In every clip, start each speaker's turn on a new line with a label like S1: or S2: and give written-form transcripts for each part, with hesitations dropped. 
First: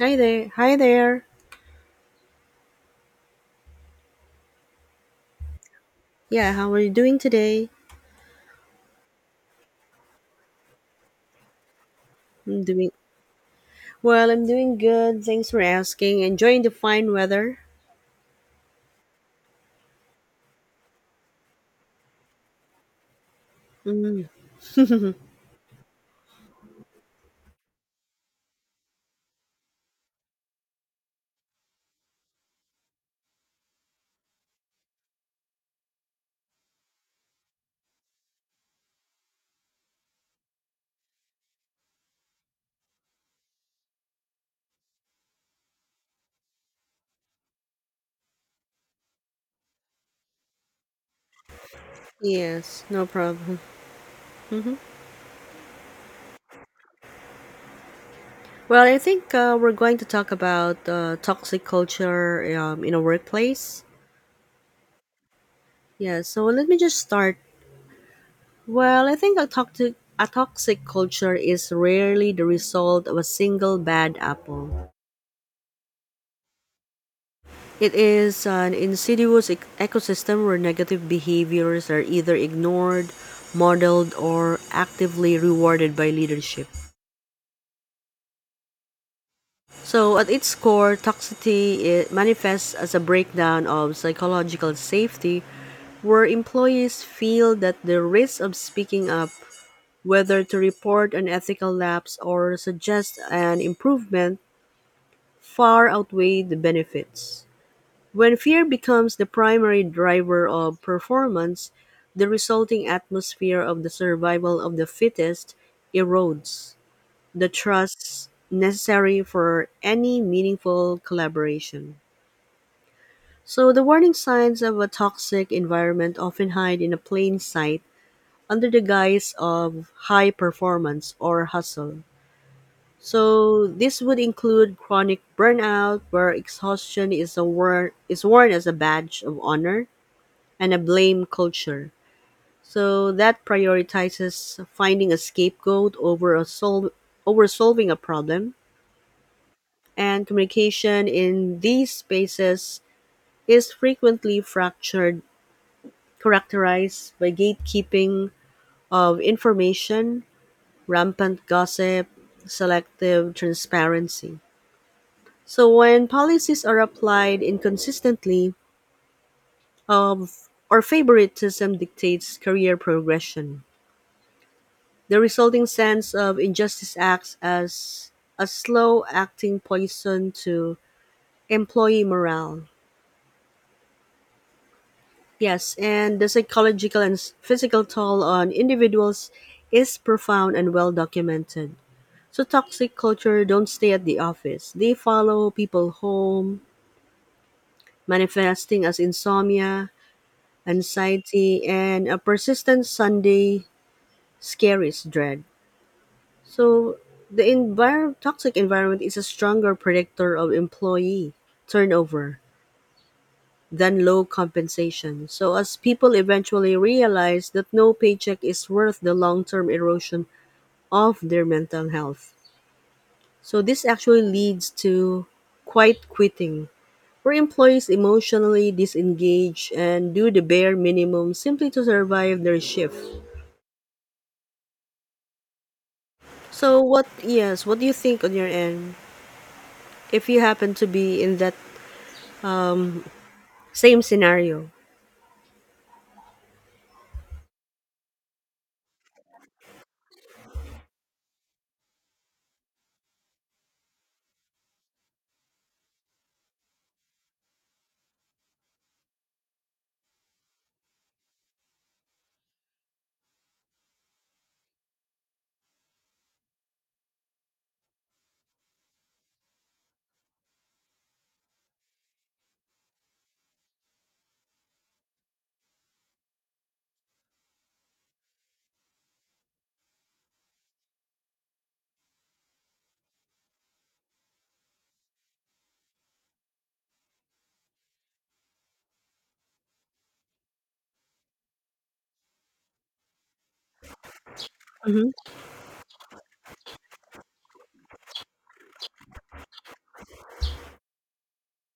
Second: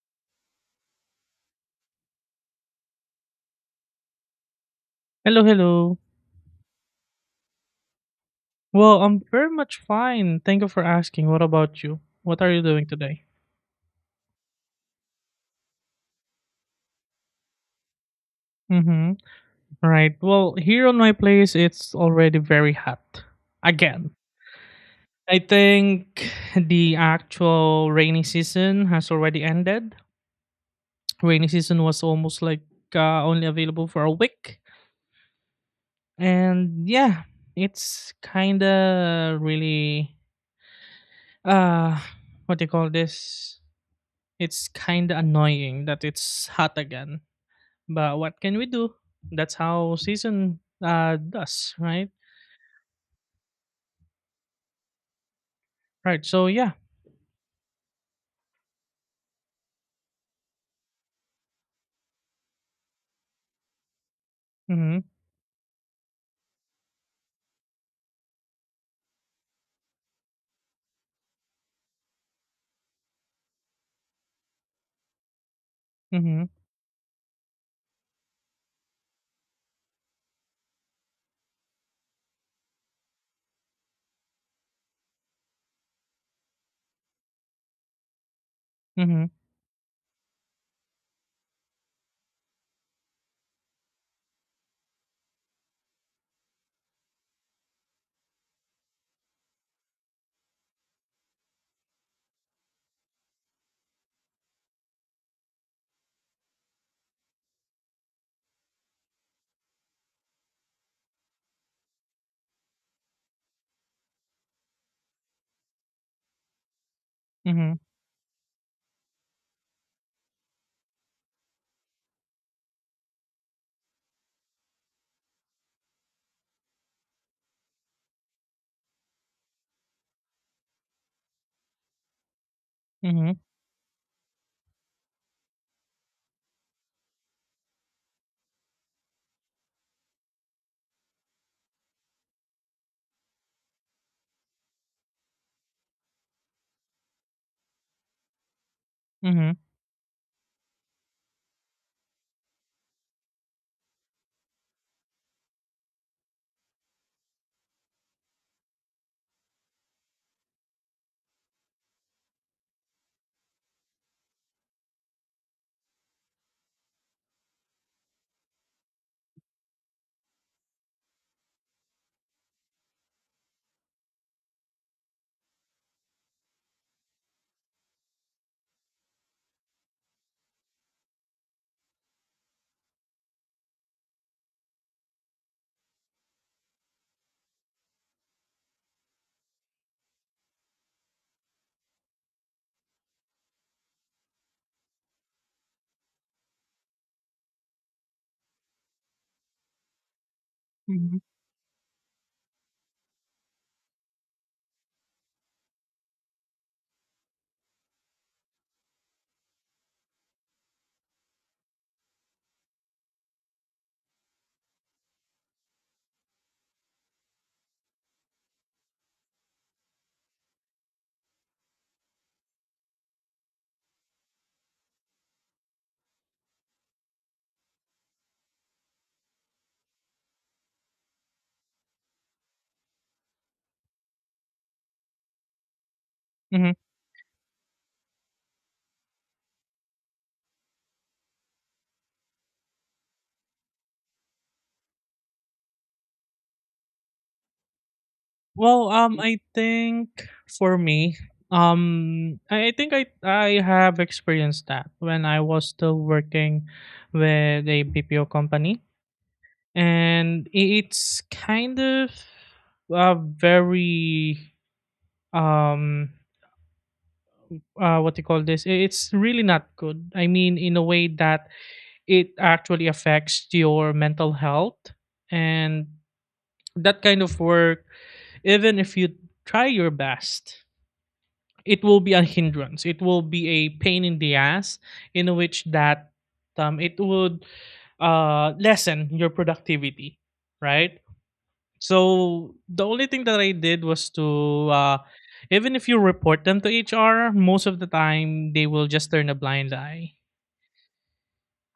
S1: Hi there. Hi there.
S2: Hello, hello.
S1: Yeah, how are you doing today?
S2: Well, I'm very much fine. Thank you for asking. What about you? What are you
S1: I'm
S2: doing
S1: doing
S2: today?
S1: I'm doing good. Thanks for asking. Enjoying the fine weather.
S2: Mm-hmm. Right. Well, here on my place, it's already very hot. Again. I think the actual rainy season has already ended. Rainy season was almost like only available for a week. And yeah, it's kind of uh, what do you call this? It's kind of annoying that it's hot again. But what can we do? That's how season does, right?
S1: Yes, no problem.
S2: Right. So yeah.
S1: Well, I think we're going to talk about toxic culture in a workplace.
S2: Mhm.
S1: Yeah, so let me just start. Well, I think a toxic culture is rarely the result of a single bad apple.
S2: Mhm.
S1: It is an insidious ecosystem where negative behaviors are either ignored, modeled, or actively rewarded by leadership.
S2: Mhm.
S1: So, at its core, toxicity it manifests as a breakdown of psychological safety where employees feel that the risk of speaking up, whether to report an ethical lapse or suggest an improvement, far outweigh the benefits. When fear becomes the primary driver of performance, the resulting atmosphere of the survival of the fittest erodes the
S2: Mhm.
S1: trust necessary for any meaningful collaboration. So, the warning signs of a toxic environment often hide in a plain sight under the guise of high performance or hustle.
S2: Mhm.
S1: So, this would include chronic burnout, where exhaustion is worn as a badge of honor, and a blame culture. So that prioritizes finding a scapegoat over solving a problem,
S2: Mhm.
S1: and communication in these spaces is frequently fractured, characterized by gatekeeping of information, rampant gossip, selective transparency. So when policies are applied inconsistently, of or favoritism dictates career progression. The resulting sense of injustice acts as a slow acting poison to employee morale. Yes, and the psychological and physical toll on individuals is profound and well documented. So toxic culture don't stay at the office. They follow people home, manifesting as insomnia,
S2: Mhm.
S1: anxiety, and a persistent Sunday scaries dread. So the toxic environment is a stronger predictor of employee turnover than low compensation. So as people eventually realize that no paycheck is worth the long-term erosion of their mental health. So this actually leads to quiet quitting, where employees emotionally disengage and do the bare minimum simply to survive their shift.
S2: Mhm.
S1: So what yes, what do you think on your end? If you happen to be in that um same scenario.
S2: Well, I think for me, I think I have experienced that when I was still working with a BPO company, and it's kind of very um what you call this, it's really not good. I mean, in a way that it actually affects your mental health, and that kind of work, even if you try your best, it will be a hindrance, it will be a pain in the ass, in which that it would lessen your productivity, right? So the only thing that I did was to
S1: Mhm.
S2: even if you report them to HR, most of the time they will just turn a blind eye.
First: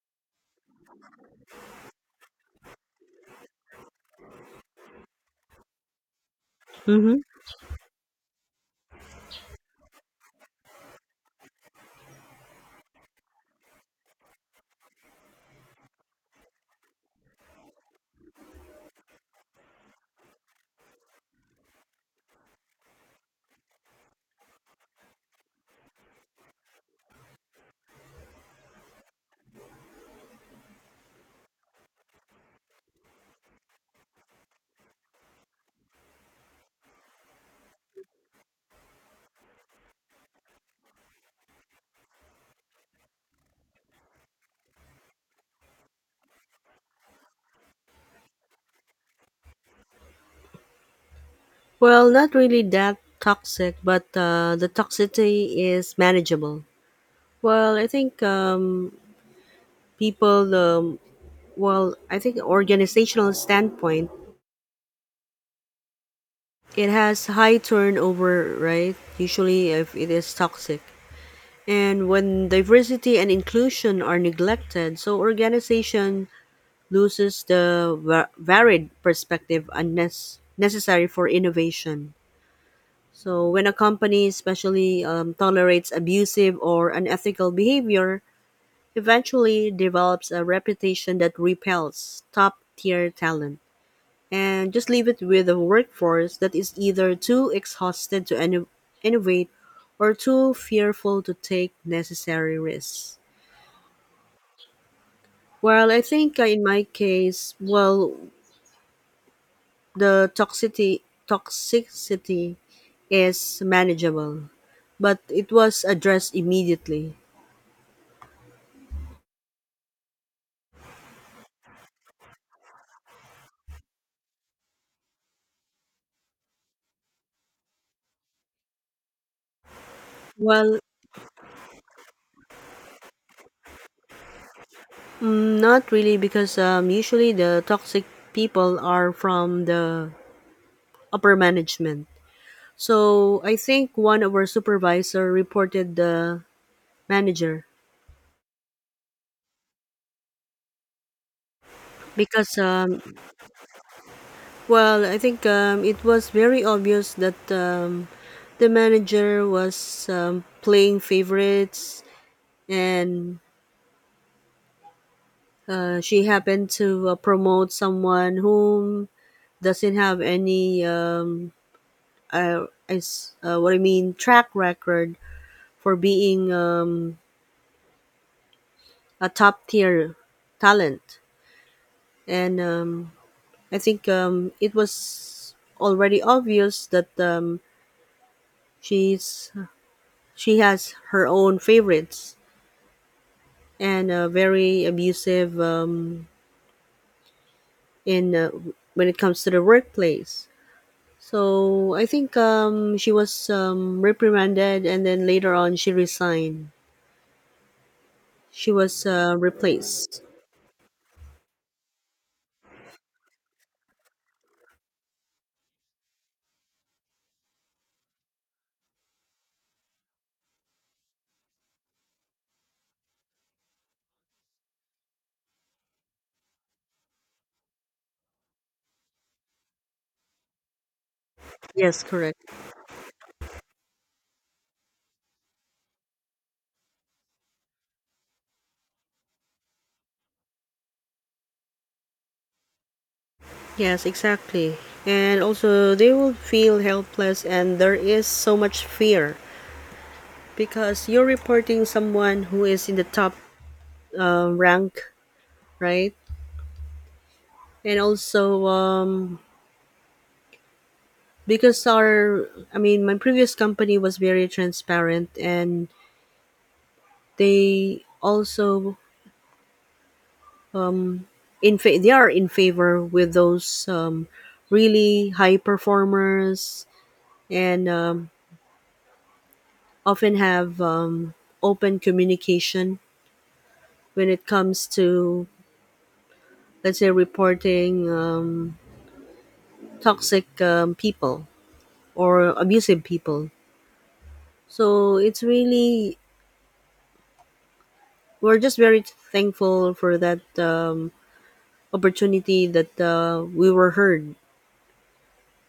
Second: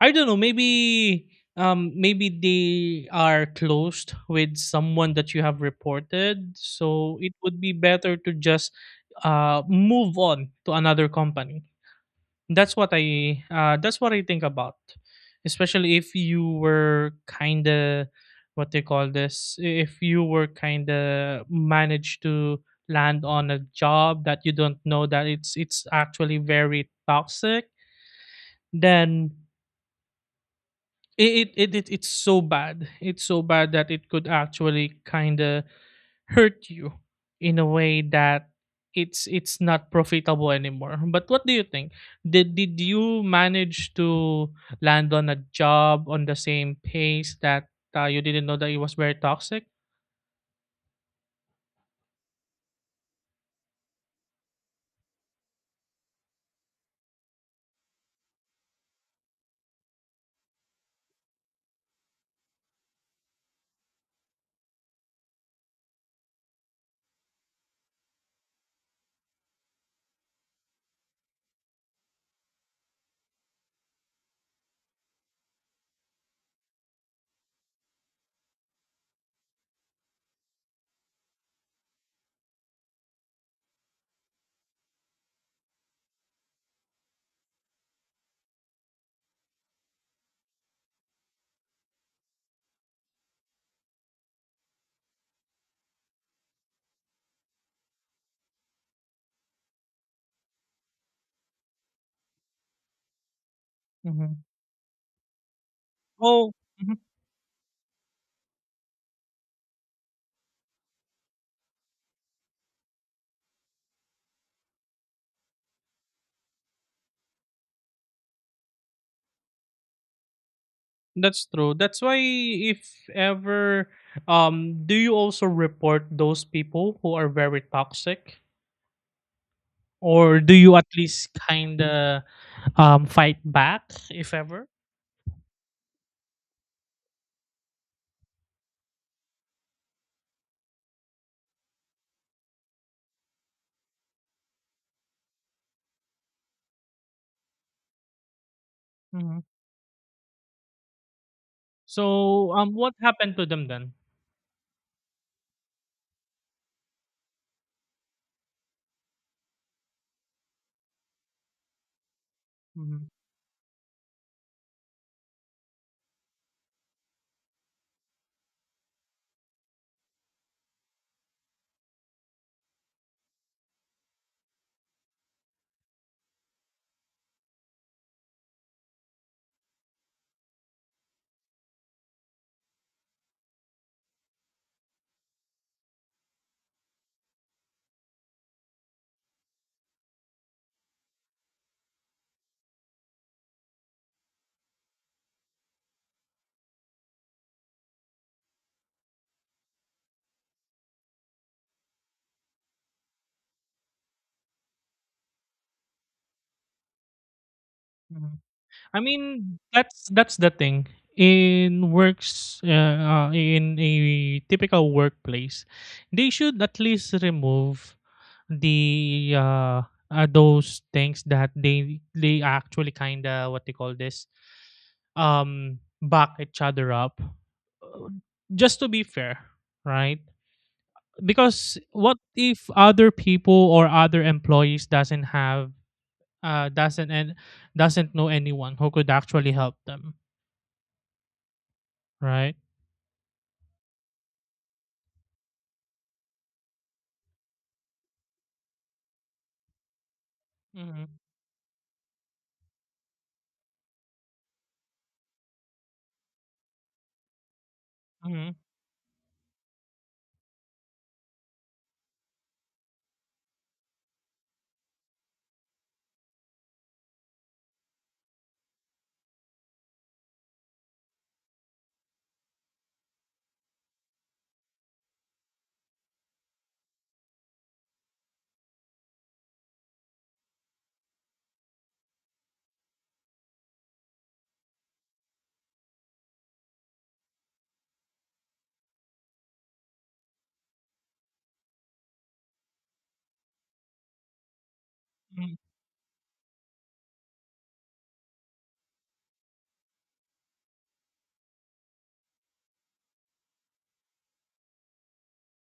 S2: I don't know. Maybe maybe they are closed with someone that you have reported, so
S1: Mhm.
S2: it would be better to just move on to another company. That's what I that's what I think about. Especially if you were kind of what they call this, if you were kind of managed to land on a job that you don't know that it's actually very toxic, then it's so bad. It's so bad that it could actually kind of hurt you in a way that it's not profitable anymore. But what do you think? Did you manage to land on a job on the same pace that you didn't know that it was very toxic?
S1: Well, not really that toxic, but the toxicity is manageable. Well, I think people. Well, I think organizational standpoint, it has high turnover, right? Usually, if it is toxic, and when diversity and inclusion are neglected, so organization loses the varied perspective unnecessary necessary for innovation. So, when a company especially tolerates abusive or unethical behavior, eventually develops a reputation that repels top tier talent and just leave it with a workforce that is either too exhausted to innovate or too fearful to take necessary risks.
S2: Hmm.
S1: Well, I think
S2: Oh,
S1: in my
S2: mhm,
S1: case, well, the toxicity is manageable, but it was addressed immediately.
S2: that's true. That's why if ever do you also report those people who are very toxic, or do you
S1: Well,
S2: at least kind of fight back if ever?
S1: not really, because usually the toxic people are from the upper management. So I think one of our supervisor reported the manager
S2: Mhm. So
S1: because,
S2: um, what happened to them then?
S1: well, I think it was very obvious that the manager was playing favorites,
S2: Hmm.
S1: and she happened to promote someone whom doesn't have any is what I mean track record for being a top tier talent, and I think it was already obvious that she's she has her own favorites and very abusive in when it comes to the workplace. So I think she was reprimanded, and then later on she resigned. She
S2: I
S1: was
S2: mean,
S1: replaced.
S2: that's the thing. In works, in a typical workplace, they should at least remove the those things that they actually kind of what they call this, back each other up, uh, just to be fair, right? Because
S1: Yes,
S2: what
S1: correct.
S2: if other people or other employees doesn't have doesn't, and doesn't know anyone who could actually help them, right?
S1: Yes, exactly. And also, they will feel helpless, and there is so much fear because
S2: Mhm,
S1: you're reporting someone who is in the top rank, right? And
S2: mhm,
S1: also, because I mean, my previous company was very transparent, and they also um, they are in favor with those really high performers and often have open communication when it comes to, let's say, reporting toxic people or abusive people. So it's
S2: mhm.
S1: really, we're just very thankful for that opportunity that we were heard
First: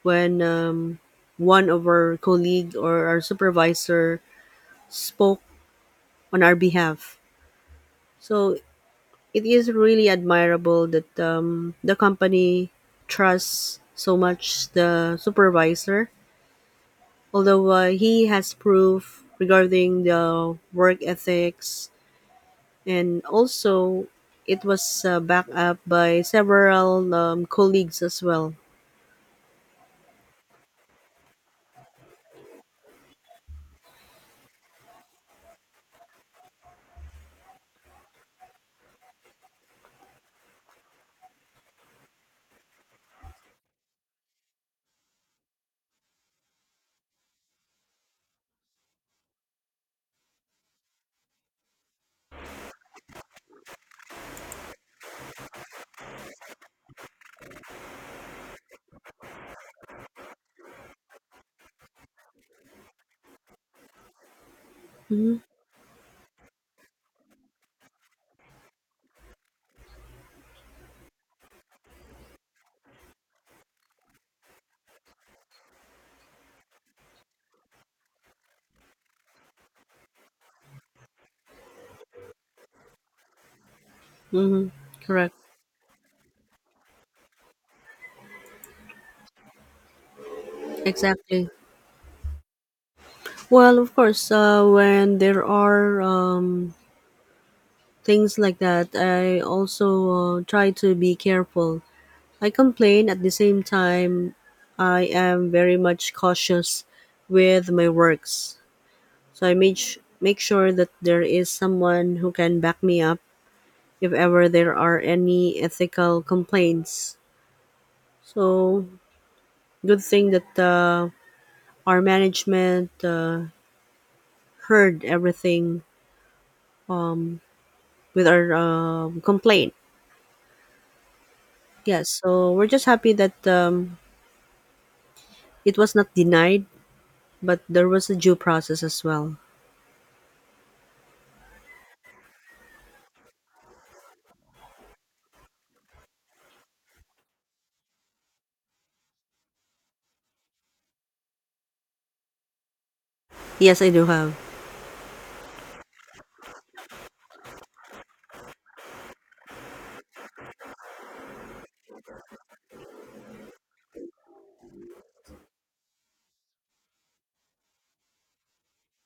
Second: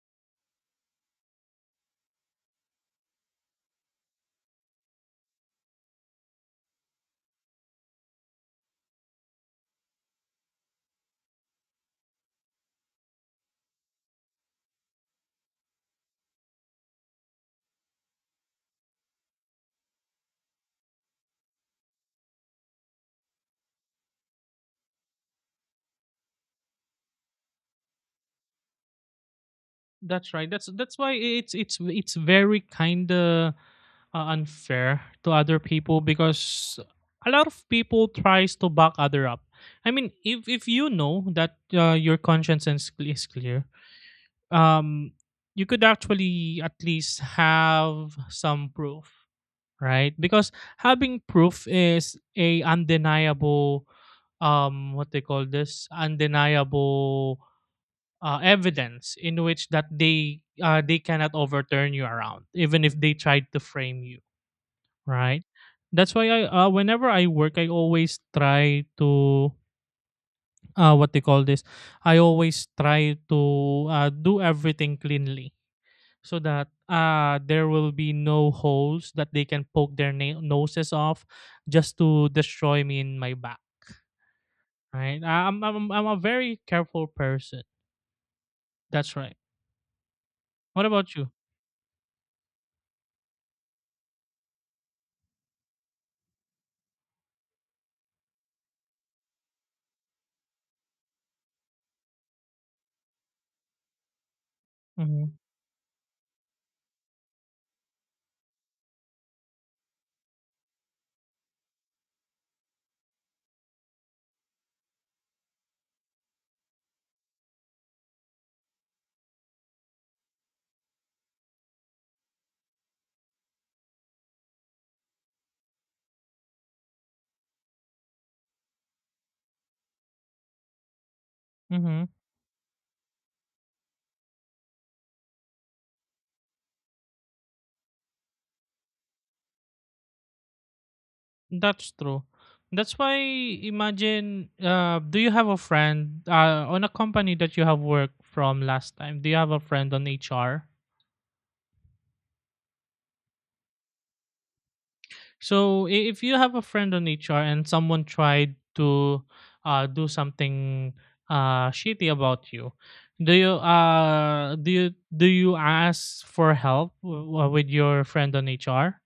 S1: when one of our colleague or our supervisor spoke on our behalf. So it is really admirable that the company trusts so much the supervisor although he has proof regarding the work ethics, and also it was backed up by several colleagues as well.
S2: That's right. That's why it's it's very kind of unfair to other people, because a lot of people tries to back other up. I mean, if you know that your conscience is is clear, um, you could actually at least have some proof, right? Because having proof is a undeniable what they call this, undeniable evidence in which that they cannot overturn you around even if they tried to frame you,
S1: Hmm.
S2: right? That's why I whenever I work I always try to what they call this, I always try to do everything cleanly, so that there will be no holes that they can poke their noses off just to destroy me in my back,
S1: Hmm.
S2: right?
S1: Correct.
S2: I'm a very careful person. That's right. What about you?
S1: Exactly. Well, of course when there are things like that, I also try to be careful. I complain at the same time. I
S2: Mm-hmm.
S1: am very much cautious with my works. So I make sure that there is someone who can back me up if ever there are any ethical complaints. So good thing that our management heard everything um, with our complaint.
S2: Mm-hmm.
S1: Yes, so we're just happy that it was not denied, but there was a due process as well.
S2: That's true. That's why, imagine, do you have a friend on a company that you have worked from last time? Do you have a friend on HR?
S1: Yes, I do have.
S2: So, if you have a friend on HR and someone tried to do something shitty about you, do you do you ask for help with your friend on HR,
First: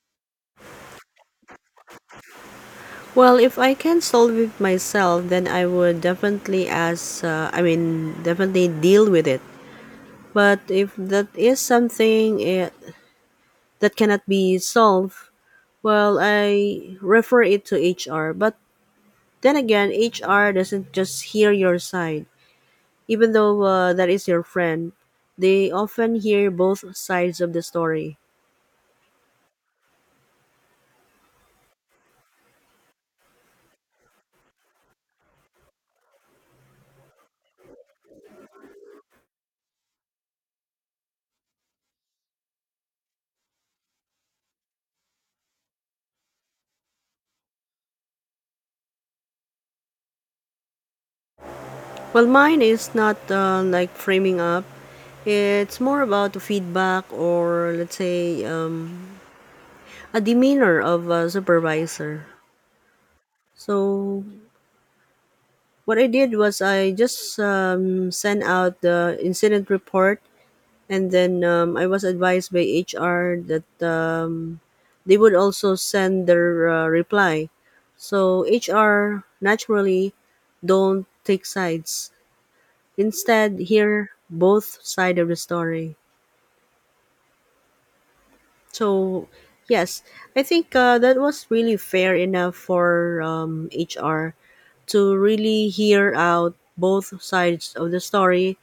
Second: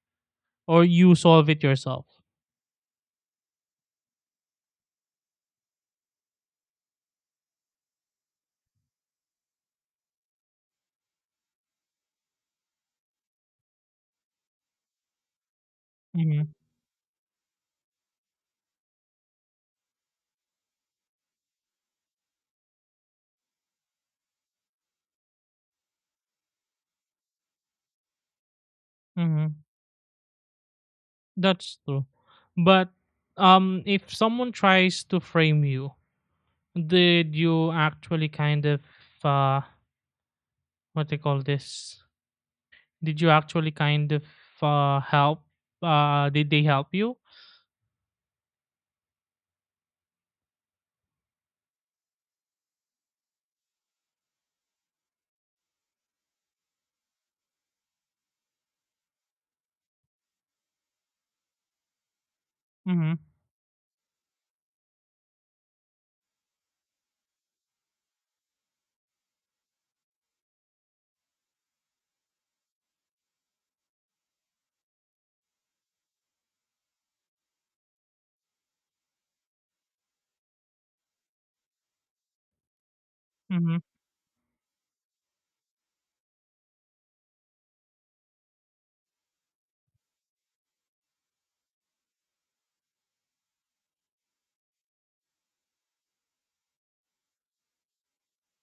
S2: or you solve it yourself?
S1: Well, if I can solve it myself, then I would definitely definitely deal with it. But if that is something that cannot be solved, well, I refer it to HR. But then again, HR doesn't just hear your side, even though that is your friend. They often hear both sides of the story.
S2: Mm-hmm. That's true. But if someone tries to frame you, did you actually kind of uh, what they call this? Did you actually kind of help? Did they help you?
S1: Well, mine is not like framing up. It's more about feedback or let's say a demeanor of a supervisor.
S2: Mm-hmm.
S1: So what I did was I just sent out the incident report, and then I was advised by HR that they would also send their reply. So HR naturally don't take sides. Instead,
S2: Mm-hmm.
S1: hear both side of the story. So yes, I think that was really fair enough for HR to really hear out both sides of the story.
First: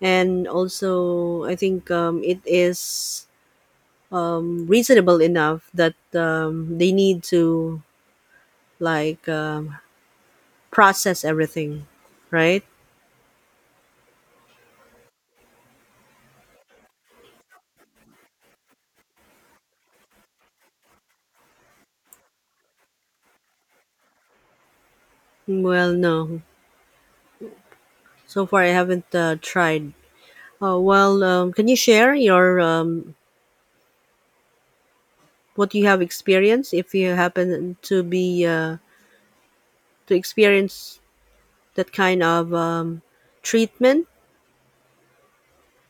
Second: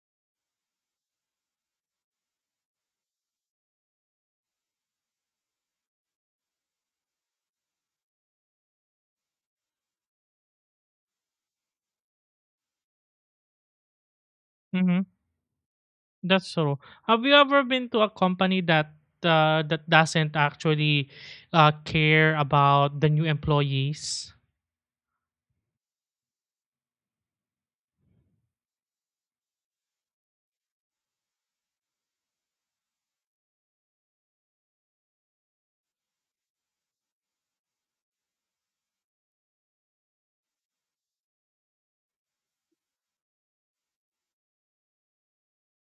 S1: And also I think it is reasonable enough that they need to like process everything, right?
S2: Mm-hmm. That's true. Have you ever been to a company that that doesn't actually care about the new employees?
S1: Well, no, so far I haven't tried. Oh well, can you share your what you have experienced if you happen to be to experience that kind of treatment?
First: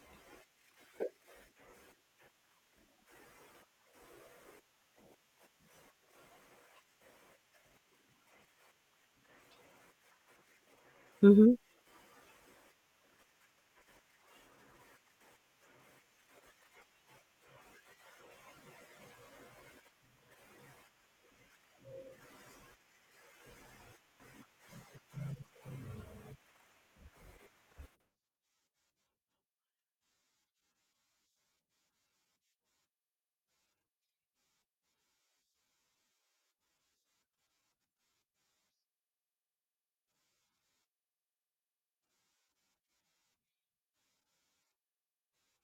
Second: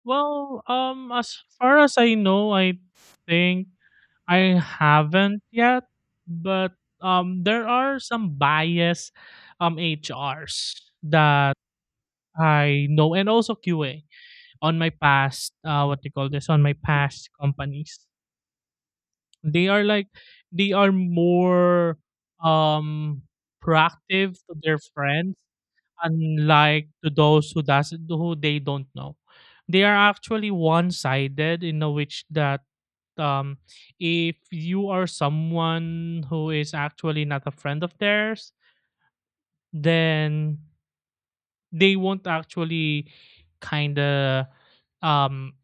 S2: Well, as far as I know, I think I haven't yet, but there are some bias HRs
S1: Hmm.
S2: that I know, and also QA on my past what they call this, on my past companies. They are like they are more um proactive to their friends, unlike to those who doesn't, who they don't know. They are actually one-sided in a which that um if you are someone who is actually not a friend of theirs, then they won't actually kind of um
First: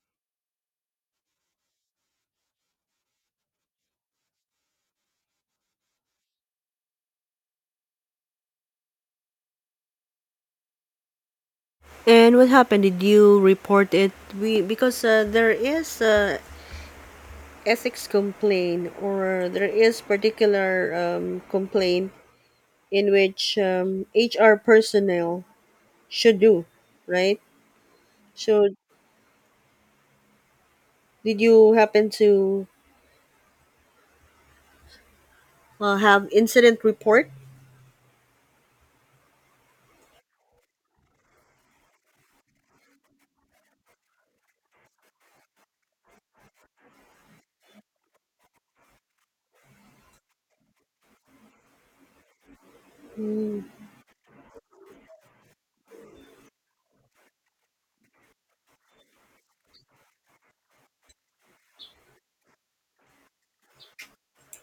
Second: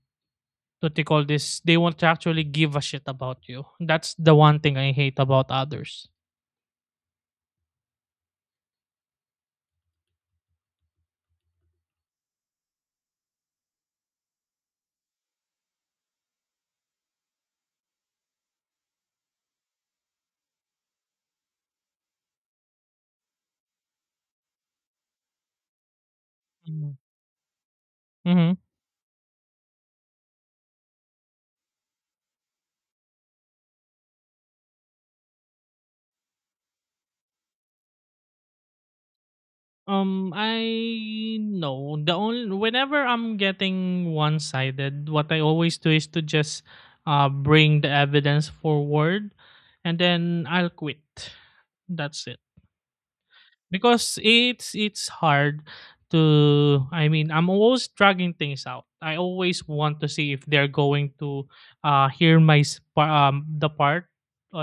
S2: what they call this, they won't actually give a shit about you. That's the one thing I hate about others.
S1: And what happened? Did you report it? We because there is ethics complaint or there is particular complaint in which HR personnel should do, right?
S2: Mm-hmm.
S1: So did you happen to have incident report?
S2: I know, the only whenever I'm getting one-sided, what I always do is to just bring the evidence forward, and then I'll quit. That's it,
S1: Mm-hmm.
S2: because it's hard to, I mean, I'm always dragging things out, I always want to see if they're going to hear my the part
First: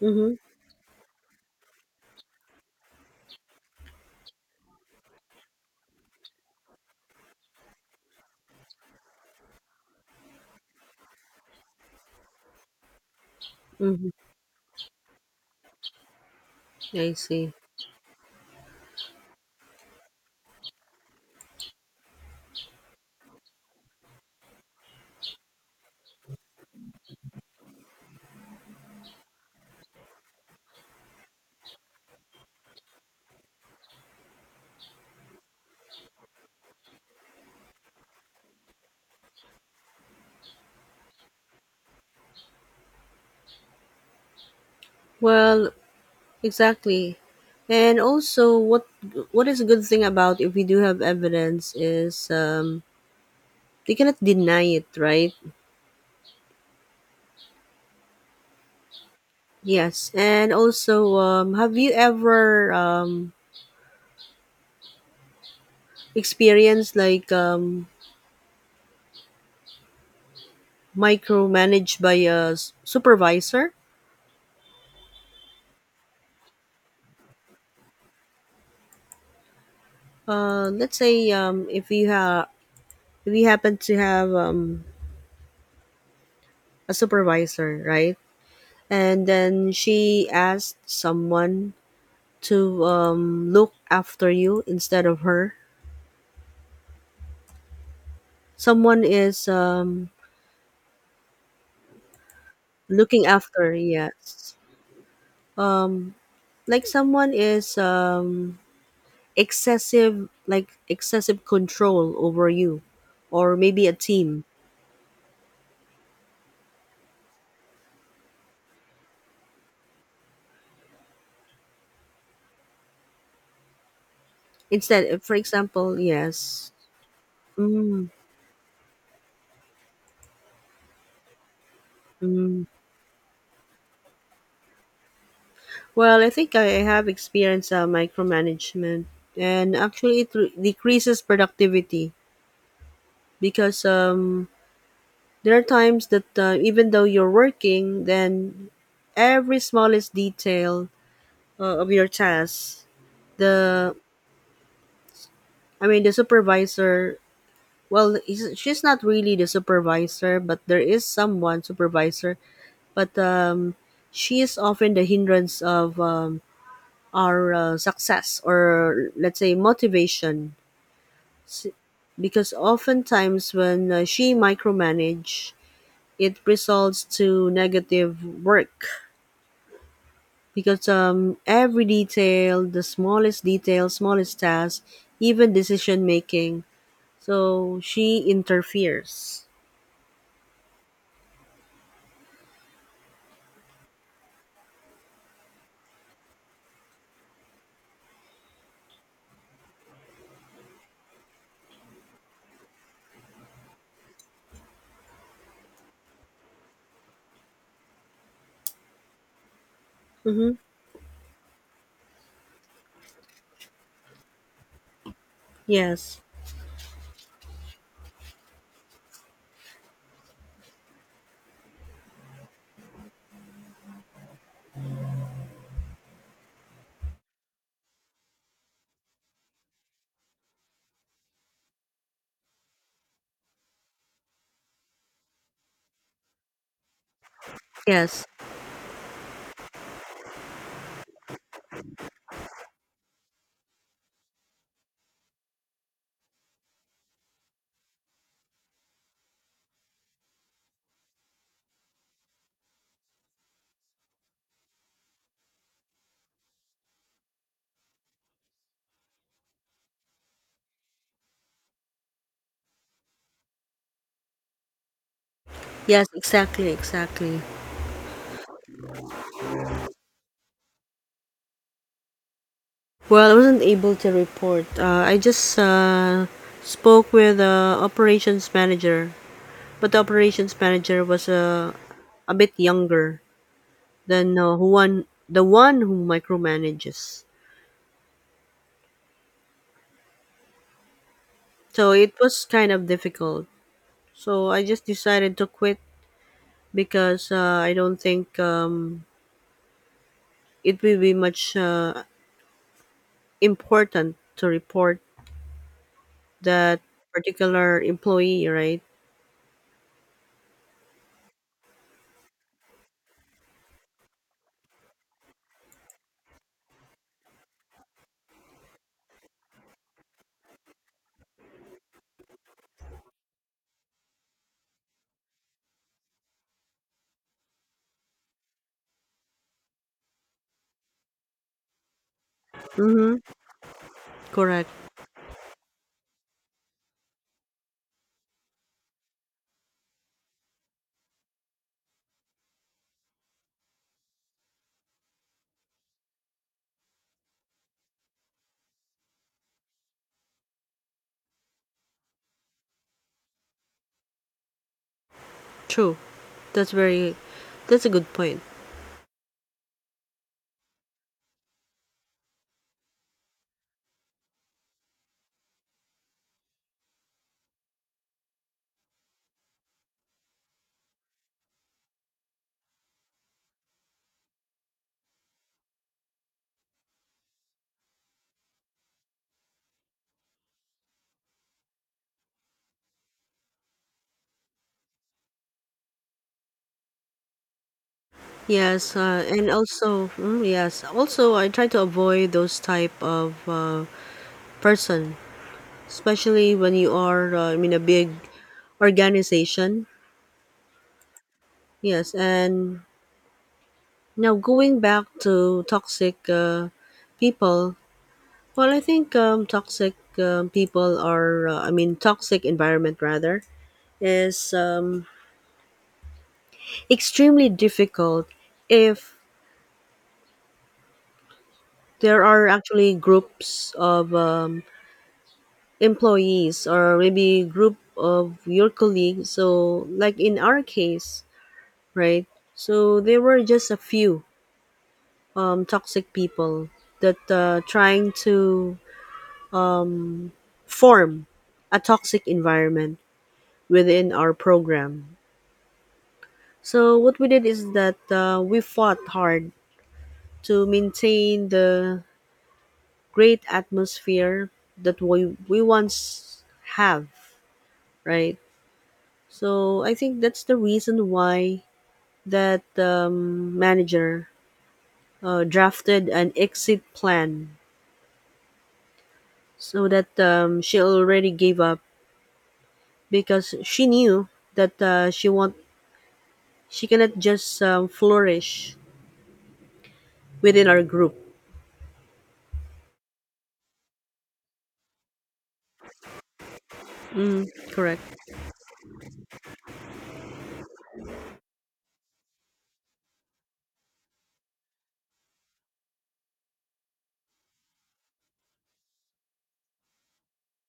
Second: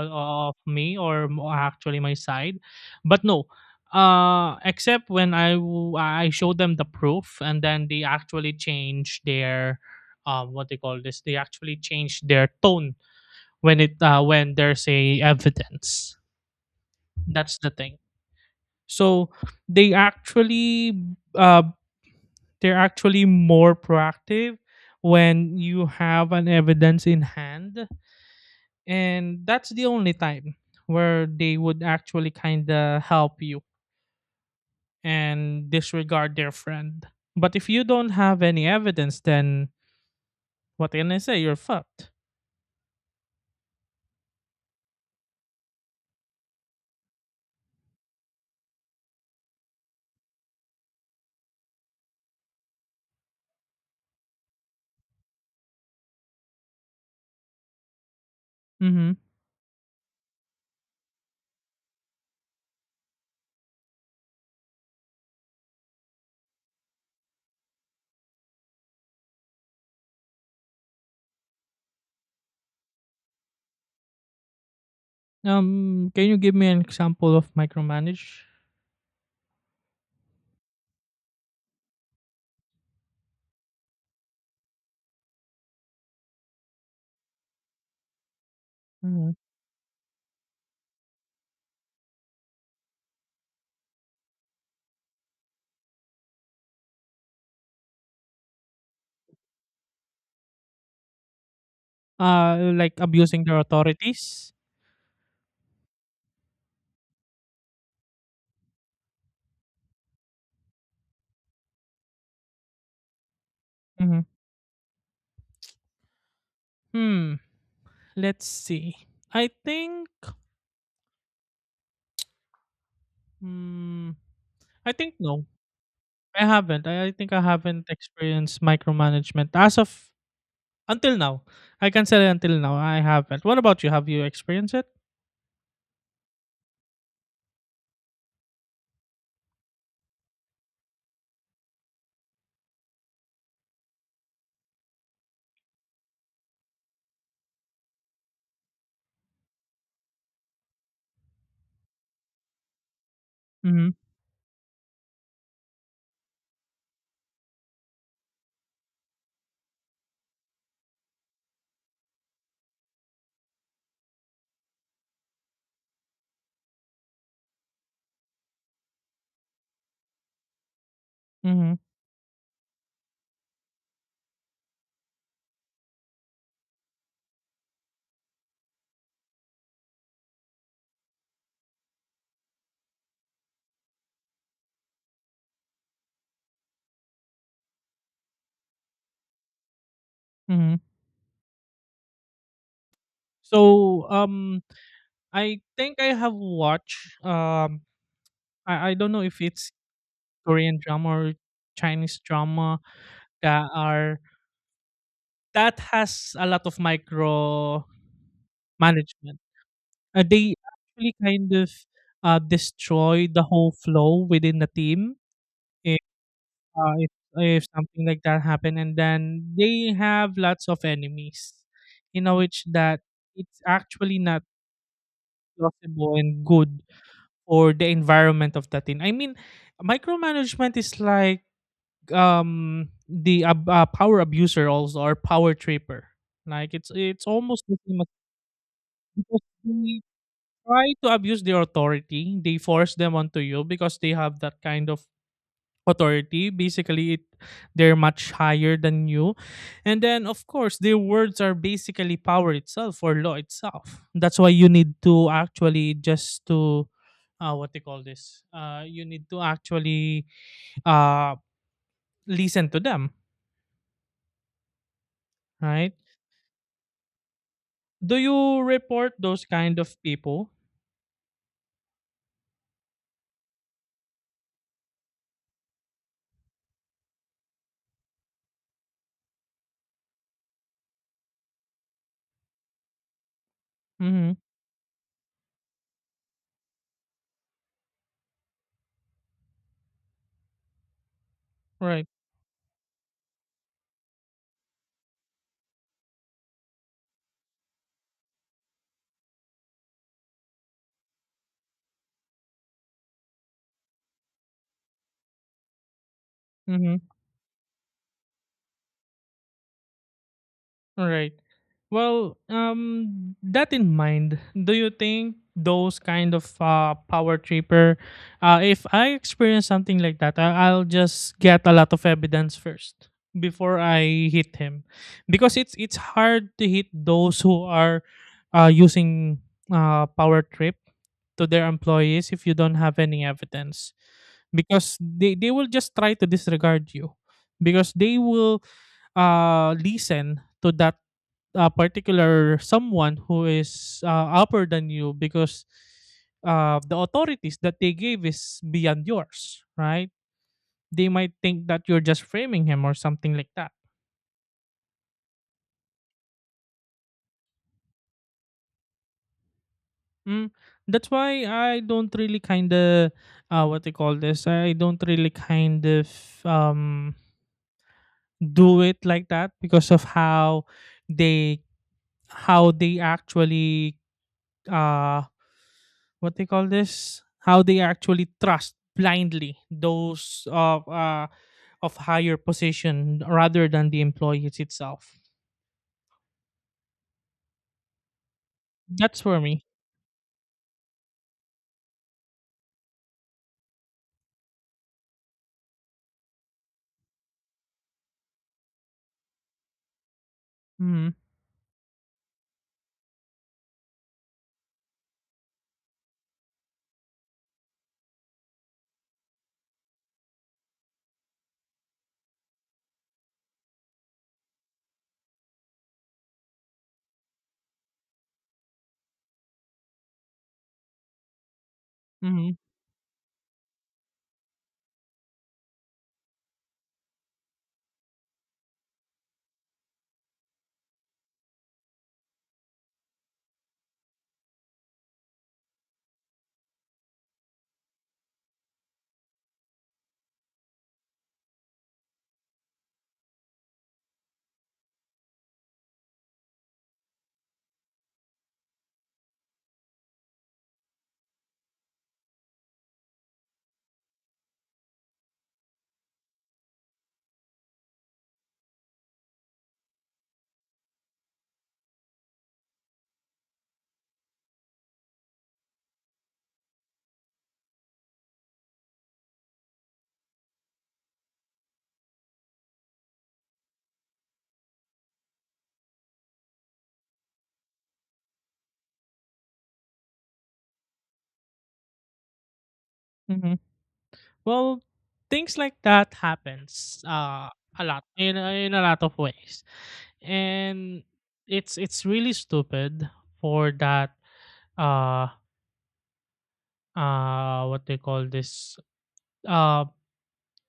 S1: Mm-hmm.
S2: of me, actually my side. But no, except when I show them the proof, and then they actually change their what they call this, they actually change their tone when it
S1: Mm-hmm.
S2: when there's a evidence.
S1: I see.
S2: That's the thing. So they actually uh, they're actually more proactive when you have an evidence in hand, and that's the only time where they would actually kind of help you and disregard their friend. But if you don't have any evidence, then what can I say, you're fucked.
S1: Well, exactly. And also, what is a good thing about if we do have evidence is they cannot deny it, right?
S2: Mm-hmm.
S1: Yes. And also, have you ever experience like micromanaged by a supervisor?
S2: Can you give me an example of micromanage?
S1: Let's say if you happen to have a supervisor, right? And
S2: Mhm.
S1: then she asked someone to look after you instead of her. Someone is
S2: Like
S1: looking
S2: abusing their
S1: after,
S2: authorities?
S1: yes. Um, like someone is excessive, like excessive control over you, or maybe a
S2: Mhm.
S1: team.
S2: Hmm. Let's see. I think. Hmm. I
S1: Instead,
S2: think
S1: for
S2: no.
S1: example,
S2: I
S1: yes.
S2: haven't. I think I haven't
S1: Mm.
S2: experienced micromanagement as of until now. I can say until
S1: Mm.
S2: now I haven't. What about you? Have you experienced it?
S1: Well, I think I have experienced micromanagement, and actually, it decreases productivity because there are times that even though you're working, then every smallest detail of your task,
S2: Mm-hmm.
S1: the I mean, the supervisor. Well, she's not really the supervisor, but there is someone supervisor, but she is often the hindrance of our success or let's say motivation. S-
S2: Mm-hmm.
S1: because oftentimes when she micromanage, it results to negative work because every detail, the smallest detail, smallest task, even decision making, so she interferes.
S2: Mm-hmm. So I think I have watched. I don't know if it's Korean drama or Chinese drama Ka are that has a lot of micro management.
S1: Mm-hmm.
S2: They actually kind of destroy the whole flow within the team. If,
S1: Yes.
S2: uh, if if something like that happen, and then they have lots of enemies, you know, which that it's actually not plausible and good for the environment of the team. I mean, micromanagement is like power abuser also, or power tripper, like it's almost the same.
S1: Yes,
S2: Because they try to abuse their authority. They force them onto you because they have that kind of authority. Basically, it they're much higher than you. And then, of course, their words are basically power itself or law itself. That's why you need to actually just to what they call this. You need to actually uh, listen to them, right?
S1: yes, exactly.
S2: Do you report those kind of people?
S1: Well, I wasn't able to report. I just spoke with the operations manager. But the operations manager was a bit younger
S2: Mm-hmm.
S1: than who one the one who micromanages. So
S2: Right.
S1: it was kind of difficult. So I just decided to quit because I don't think it will be much important to report that
S2: Mm-hmm.
S1: particular employee, right?
S2: All right. Well, that in mind, do you think those kind of power tripper, if I experience something like that, I'll just get a lot of evidence first before I hit him, because it's hard to hit those who are using power trip to their employees if you don't have
S1: Mm-hmm.
S2: any evidence.
S1: Correct.
S2: Because they will just try to disregard you, because they will listen to that particular someone who is upper than you, because the authorities that they gave is beyond yours, right? They might think that you're just framing him or something like that.
S1: True. That's very. That's a good point.
S2: Mm. That's why I don't really kind of what they call this. I don't really kind of um, do it like that, because of they how they actually uh what they call this, how they actually trust blindly those of higher position rather than the employees itself.
S1: Yes,
S2: That's for
S1: and
S2: me.
S1: also yes, also I try to avoid those type of person, especially when you are in a big organization.
S2: Hmm.
S1: Yes, and now going back to toxic people. Well, I think I mean, toxic environment rather is extremely difficult if there are
S2: Hmm.
S1: actually groups of employees or maybe group of your colleagues. So, like in our case, right? So there were just a few toxic people that trying to form a toxic environment within our program. So what we did is that we fought hard to maintain the great atmosphere that we once have, right? So I think that's the reason why that manager drafted an exit plan, so that she already gave up because she knew that she cannot just flourish within our group.
S2: Hmm. Well, things like that happens
S1: Mm,
S2: a
S1: correct.
S2: lot in a lot of ways, and it's really stupid for that uh what they call this, uh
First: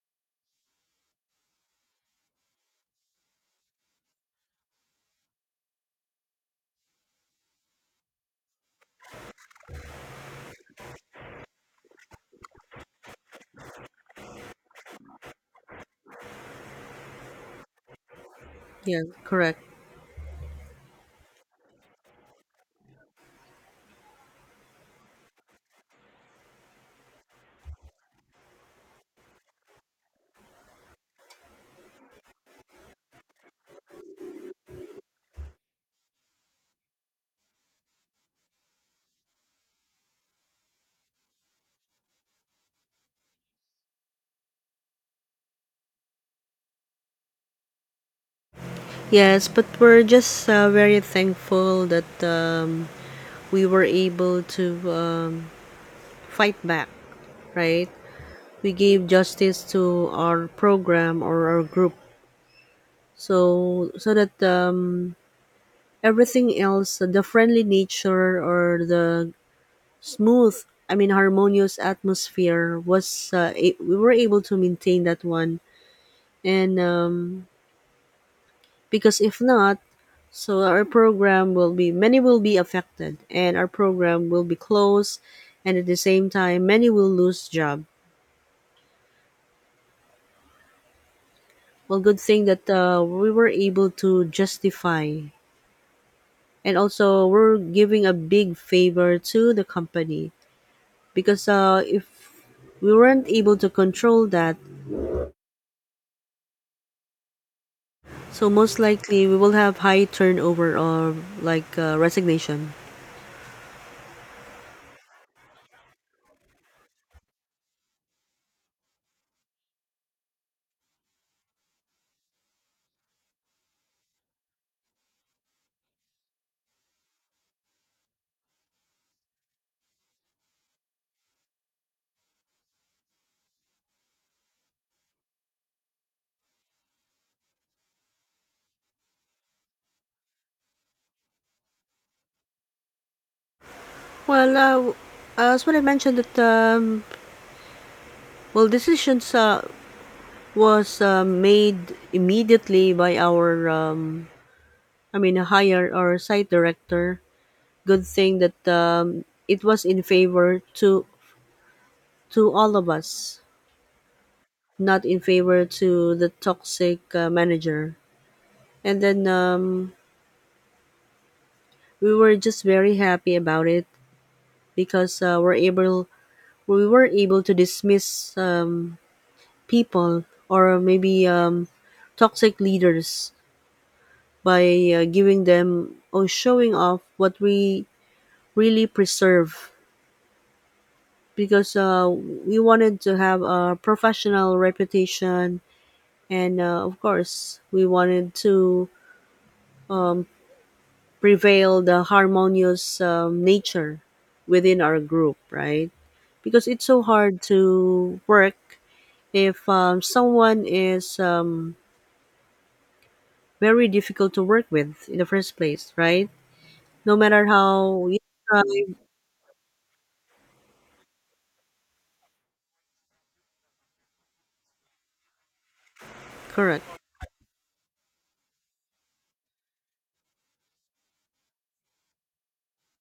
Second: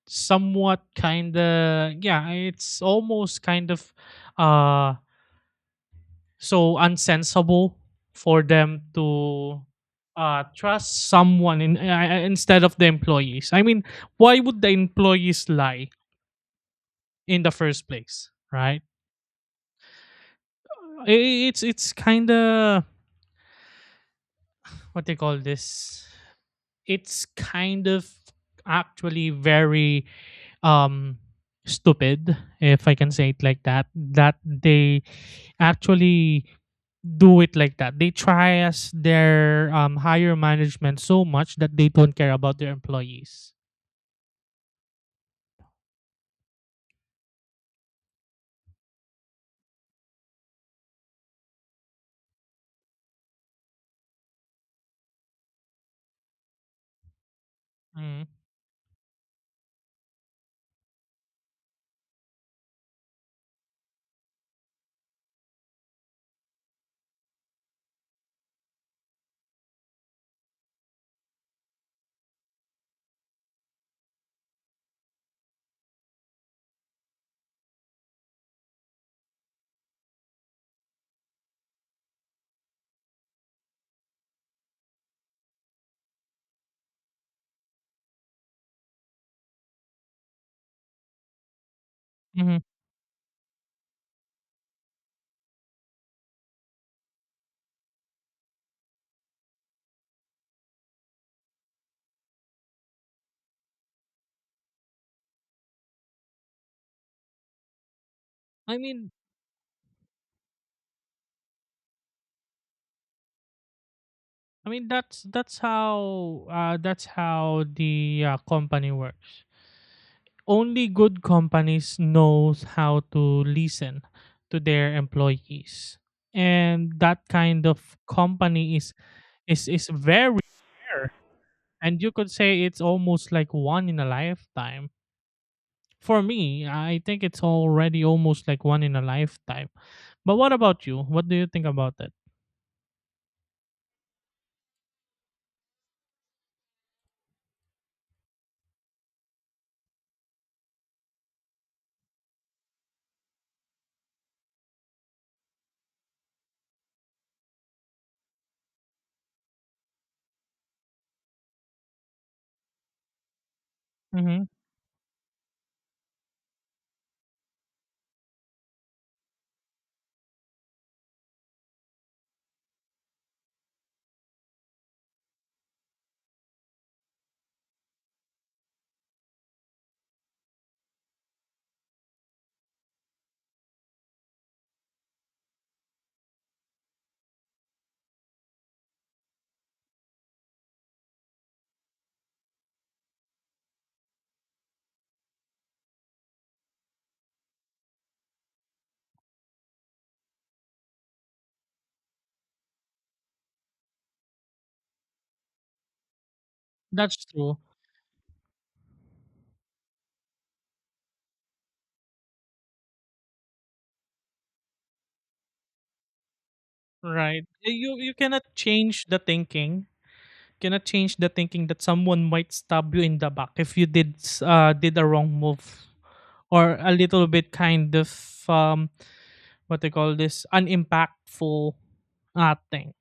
S2: somewhat kind of, yeah, it's almost kind of uh so unsensible for them to trust someone in instead of the employees, I mean, why would the employees lie in the first place, right?
S1: Yeah, correct.
S2: It's kind of what they call this, it's kind of actually very um stupid, if I can say it like that, that they actually do it like that. They trias their higher management so much that they don't care about their employees.
S1: Yes, but we're just very thankful that we were able to fight back, right?
S2: Mm.
S1: We gave justice to our program or our group, so that everything else, the friendly nature or the smooth I mean harmonious atmosphere was a we were able to maintain that one. And because if not, so our program will be many will be affected, and our program will be closed, and at the same time many will lose job. Well, good thing
S2: Hmm.
S1: that we were able to justify, and also we're giving a big favor to the company because if we weren't able to control that, so most
S2: I mean,
S1: likely we will have high turnover or like resignation.
S2: I mean that's how the company works. Only good companies knows how to listen to their employees, and that kind of company is is very rare, and you could say it's almost like one in a lifetime. For me, I think it's already almost like one in a lifetime. But what about you? What do you think about that?
S1: Well, as what I mentioned that well, decisions was made immediately by our higher or site director. Good thing that it was in favor to all of us,
S2: Mm-hmm.
S1: not in favor to the toxic manager. And then we were just very happy about it because we were able to dismiss people or maybe toxic leaders by giving them or showing off what we really preserve because we wanted to have a professional reputation, and of course we wanted to um, prevail the harmonious nature within our group, right? Because it's so
S2: That's
S1: hard
S2: true.
S1: to work if someone is very difficult to work with in the first place, right? No matter
S2: Right. You
S1: how
S2: you
S1: you
S2: cannot
S1: try.
S2: change the thinking. Cannot change the thinking that someone might stab you in the back if you did did a wrong move, or
S1: Correct.
S2: a little bit kind of what they call this, unimpactful thing.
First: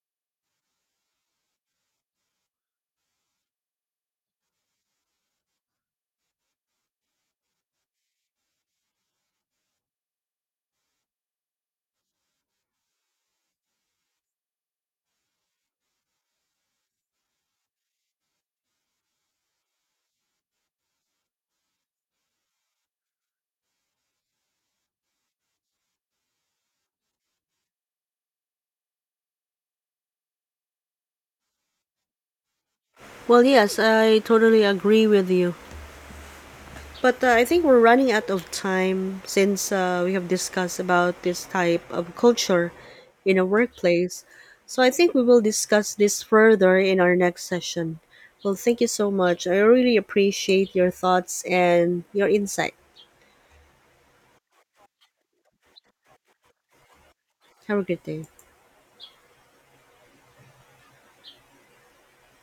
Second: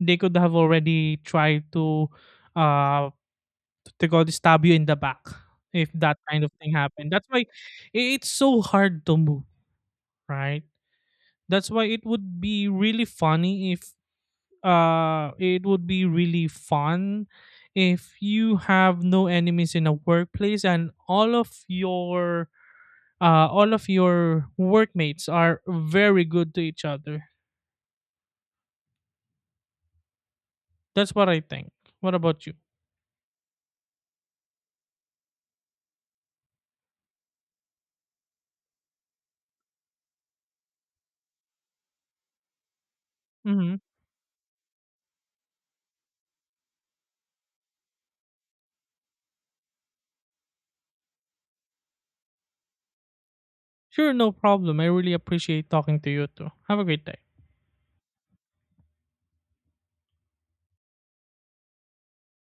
S2: They could have already tried to uh they call this, stab you in the back if that kind of thing happened. That's why, it's so hard to move, right? That's why it would be really funny if it would be really fun if you have no enemies in a workplace, and all of your workmates are very good to each other. That's what I think. What about you?
S1: Well, yes, I totally agree with you. But I think we're running out of time since we have discussed about this type of culture in a
S2: Hmm.
S1: workplace. So I think we will discuss this further in our next session. Well, thank you so much. I really appreciate your thoughts and your insight.
S2: Sure, no problem. I really appreciate talking to you too. Have a great day.
S1: Have a good day.